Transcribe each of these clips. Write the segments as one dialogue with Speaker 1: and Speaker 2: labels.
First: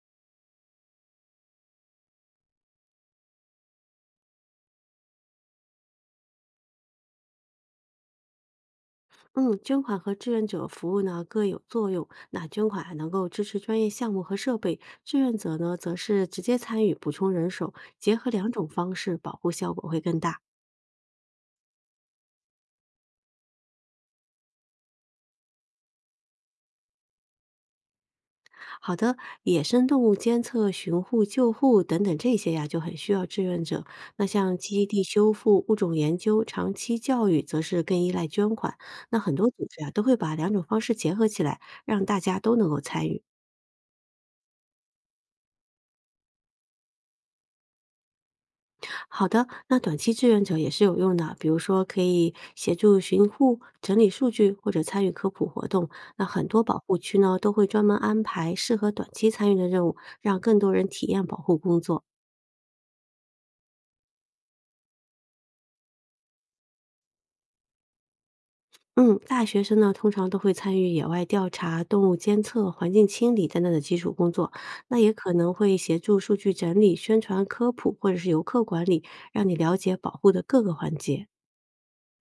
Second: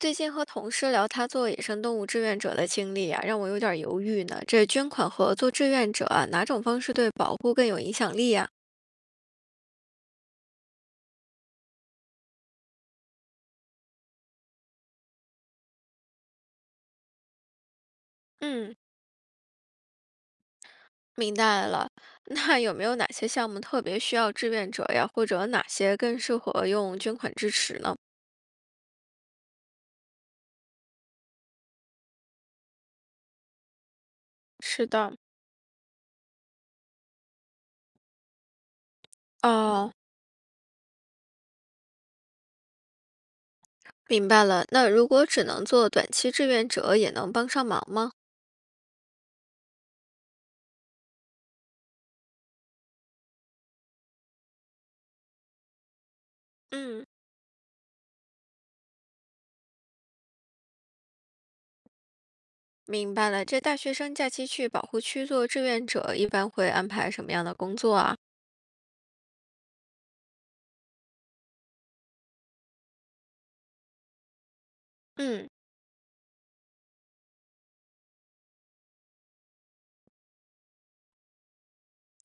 Speaker 1: 最近和同事聊他做野生动物志愿者的经历啊，让我有点儿犹豫呢。这捐款和做志愿者啊，哪种方式对保护更有影响力呀？
Speaker 2: 嗯，捐款和志愿者服务呢各有作用。那捐款还能够支持专业项目和设备，志愿者呢则是直接参与补充人手，结合两种
Speaker 1: 嗯，
Speaker 2: 方式，保护效果会更大。
Speaker 1: 明白了。那有没有哪些项目特别需要志愿者呀？或者哪些更适合用捐款支持呢？
Speaker 2: 好的，野生动物监测、巡护、救护等等这些呀，就很需要志愿者。那像基
Speaker 1: 是
Speaker 2: 地
Speaker 1: 的，
Speaker 2: 修复、物种研究、长期教育，则是更依赖捐款。那很多组织啊
Speaker 1: 哦，
Speaker 2: 都会把两种方式结合起来，让大家都能够参与。
Speaker 1: 明白了。那如果只能做短期志愿者，也能帮上忙吗？
Speaker 2: 好的，那短期志愿者也是有用的，比如说可以协助巡护、整理数据或者参与科普活动。那很多保护
Speaker 1: 嗯，
Speaker 2: 区呢都会专门安排适合短期参与的任务，让更多人体验保护工作。
Speaker 1: 明白了。这大学生假期去保护区做志愿者，一般会安排什么样的工作啊？
Speaker 2: 嗯，大学生呢通常都会参与野外调查、动物监测、环境清理等等的基础工作，那也可
Speaker 1: 嗯。
Speaker 2: 能会协助数据整理、宣传科普或者是游客管理，让你了解保护的各个环节。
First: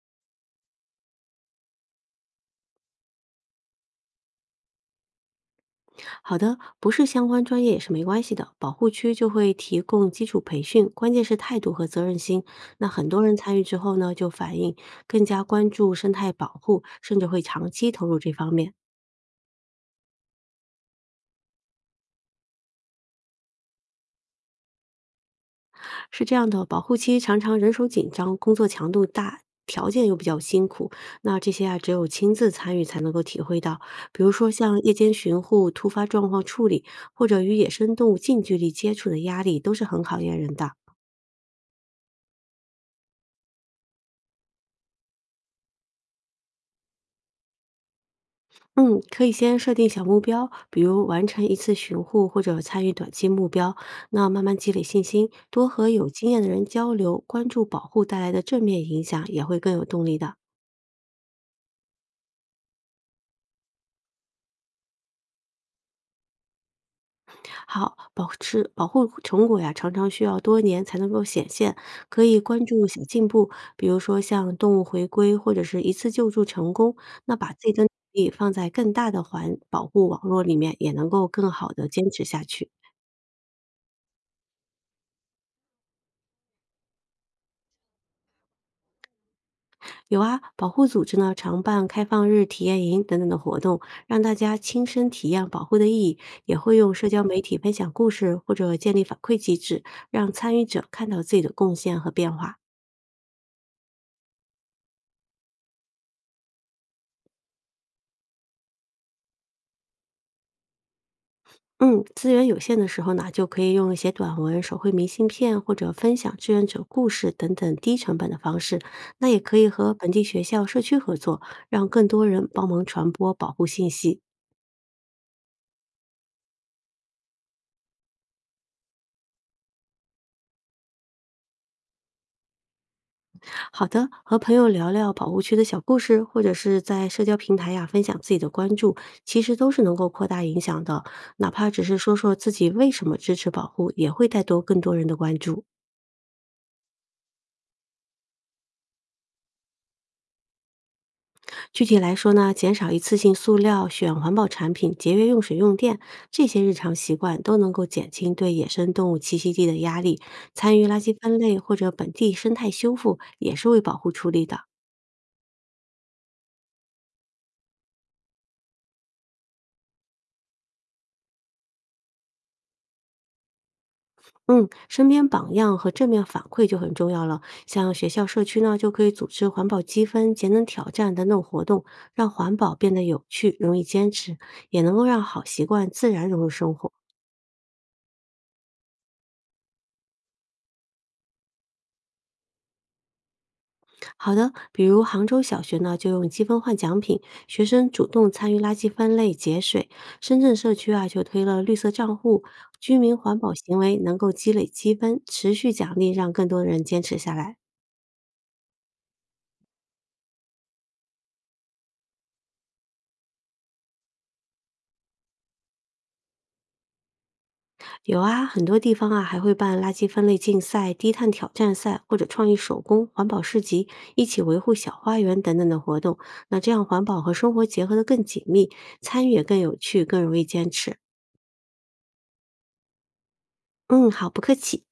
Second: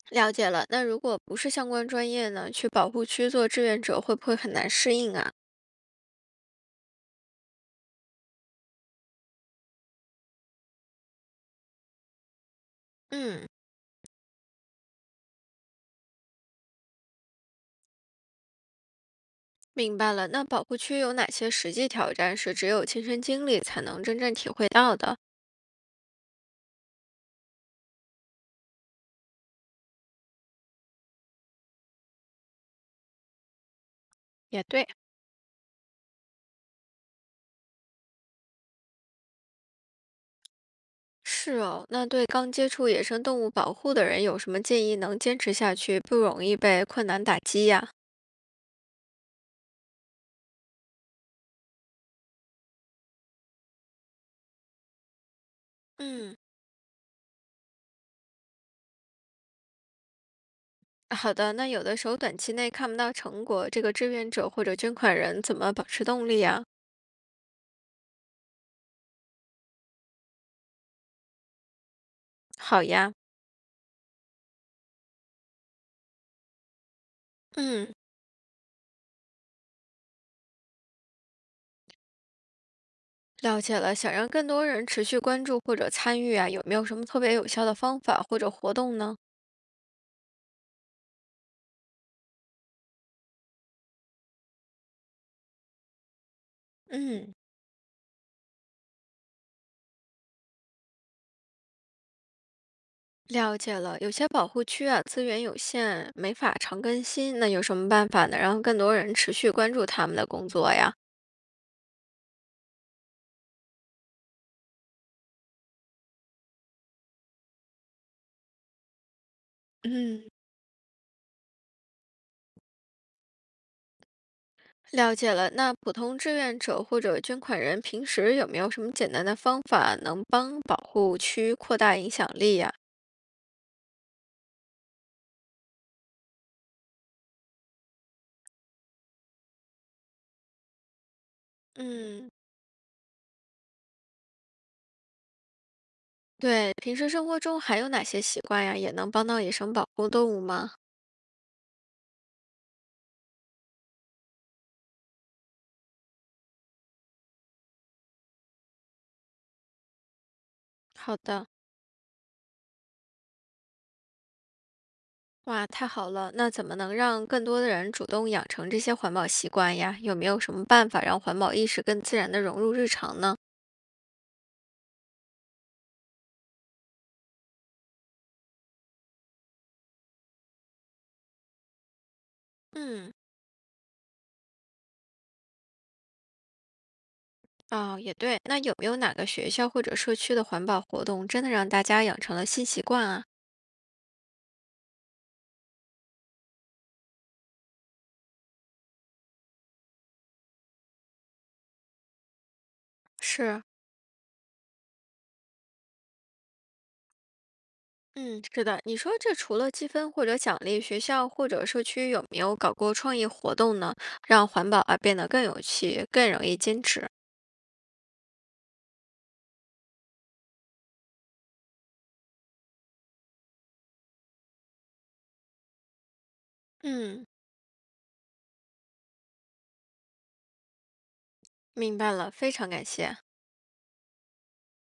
Speaker 1: 了解了。那如果不是相关专业呢，去保护区做志愿者会不会很难适应啊？
Speaker 2: 好的，不是相关专业也是没关系的。保护区就会提供基础培训，关键是态度和责任心。那很多人
Speaker 1: 嗯，
Speaker 2: 参与之后呢，就反映更加关注生态保护，甚至会长期投入这方面。
Speaker 1: 明白了。那保护区有哪些实际挑战是只有亲身经历才能真正体会到的？
Speaker 2: 是这样的，保护期常常人手紧张，工作强度大。条件又比较辛苦，那这些啊，只有亲自参与才能够体会到。比如说
Speaker 1: 也
Speaker 2: 像
Speaker 1: 对，
Speaker 2: 夜间巡护、突发状况处理，或者与野生动物近距离接触的压力，都是很考验人的。
Speaker 1: 是哦，那对刚接触野生动物保护的人有什么建议能坚持下去，不容易被困难打击呀？
Speaker 2: 嗯，可以先设定小目标，比如完成一次巡护或者参与短期目标。那慢慢积累信心，多和有经
Speaker 1: 嗯，
Speaker 2: 验的人交流，关注保护带来的正面影响，也会更有动力的。
Speaker 1: 好的。那有的时候短期内看不到成果，这个志愿者或者捐款人怎么保持动力呀？
Speaker 2: 好，保持保护成果呀，常常需要多年才能够显现。可以关
Speaker 1: 好
Speaker 2: 注小
Speaker 1: 呀，
Speaker 2: 进步，比如说像动物回归或者是一次救助成功，那把自己的
Speaker 1: 嗯。
Speaker 2: 努力放在更大的环保护网络里面，也能够更好的坚持下去。
Speaker 1: 了解了，想让更多人持续关注或者参与啊，有没有什么特别有效的方法或者活动呢？
Speaker 2: 有啊，保护组织呢常办开放日体验营等等的活动，让大家亲身体验保护的意义，也会用社交
Speaker 1: 嗯，
Speaker 2: 媒体分享故事或者建立反馈机制，让参与者看到自己的贡献和变化。
Speaker 1: 了解了，有些保护区啊资源有限，没法常更新，那有什么办法呢？让更多人持续关注他们的工作呀？
Speaker 2: 嗯，资源有限的时候呢，就可以用写短文、手绘明信片或者分享志愿者故事等等低成本的方式。那也可以和本地
Speaker 1: 嗯，
Speaker 2: 学校、社区合作，让更多人帮忙传播保护信息。
Speaker 1: 了解了，那普通志愿者或者捐款人平时有没有什么简单的方法能帮保护区扩大影响力呀？
Speaker 2: 好的，和朋友聊聊保护区的小故事，或者是在社交平台呀、分享自己的关注，其实都是能够扩大影响的。哪怕只是说
Speaker 1: 嗯，
Speaker 2: 说自己为什么支持保护，也会带多更多人的关注。
Speaker 1: 对，平时生活中还有哪些习惯呀，也能帮到野生保护动物吗？
Speaker 2: 具体来说呢，减少一次性塑料，选环保产品，节约用水用电，这些日常习惯都能够减轻对野生动物栖息地的压力。参与垃圾
Speaker 1: 好
Speaker 2: 分
Speaker 1: 的。
Speaker 2: 类或者本地生态修复，也是为保护出力的。
Speaker 1: 哇，太好了！那怎么能让更多的人主动养成这些环保习惯呀？有没有什么办法让环保意识更自然地融入日常呢？
Speaker 2: 嗯，身边榜样和正面反馈就很重要了。像学校、社区呢，就可以组织环保积分、节能挑战等等活动，让环保变得
Speaker 1: 嗯，
Speaker 2: 有趣、容易坚持，也能够让好习惯自然融入生活。
Speaker 1: 哦，也对。那有没有哪个学校或者社区的环保活动真的让大家养成了新习惯啊？
Speaker 2: 好的，比如杭州小学呢，就用积分换奖品，学生主动参与垃圾分类、节水；深圳社区啊，就推了绿色账户，居民环保
Speaker 1: 是，
Speaker 2: 行为能够积累积分，持续奖励，让更多人坚持下来。
Speaker 1: 嗯，是的。你说这除了积分或者奖励，学校或者社区有没有搞过创意活动呢？让环保啊变得更有趣，更容易坚持。
Speaker 2: 有啊，很多地方啊还会办垃圾分类竞赛、低碳挑战赛或者创意手工、环保市集，一起维护小花园等等的活动。那这样环保
Speaker 1: 嗯，
Speaker 2: 和生活结合的更紧密，参与也更有趣，更容易坚持。
Speaker 1: 明白了，非常感谢。
Speaker 2: 嗯，好，不客气。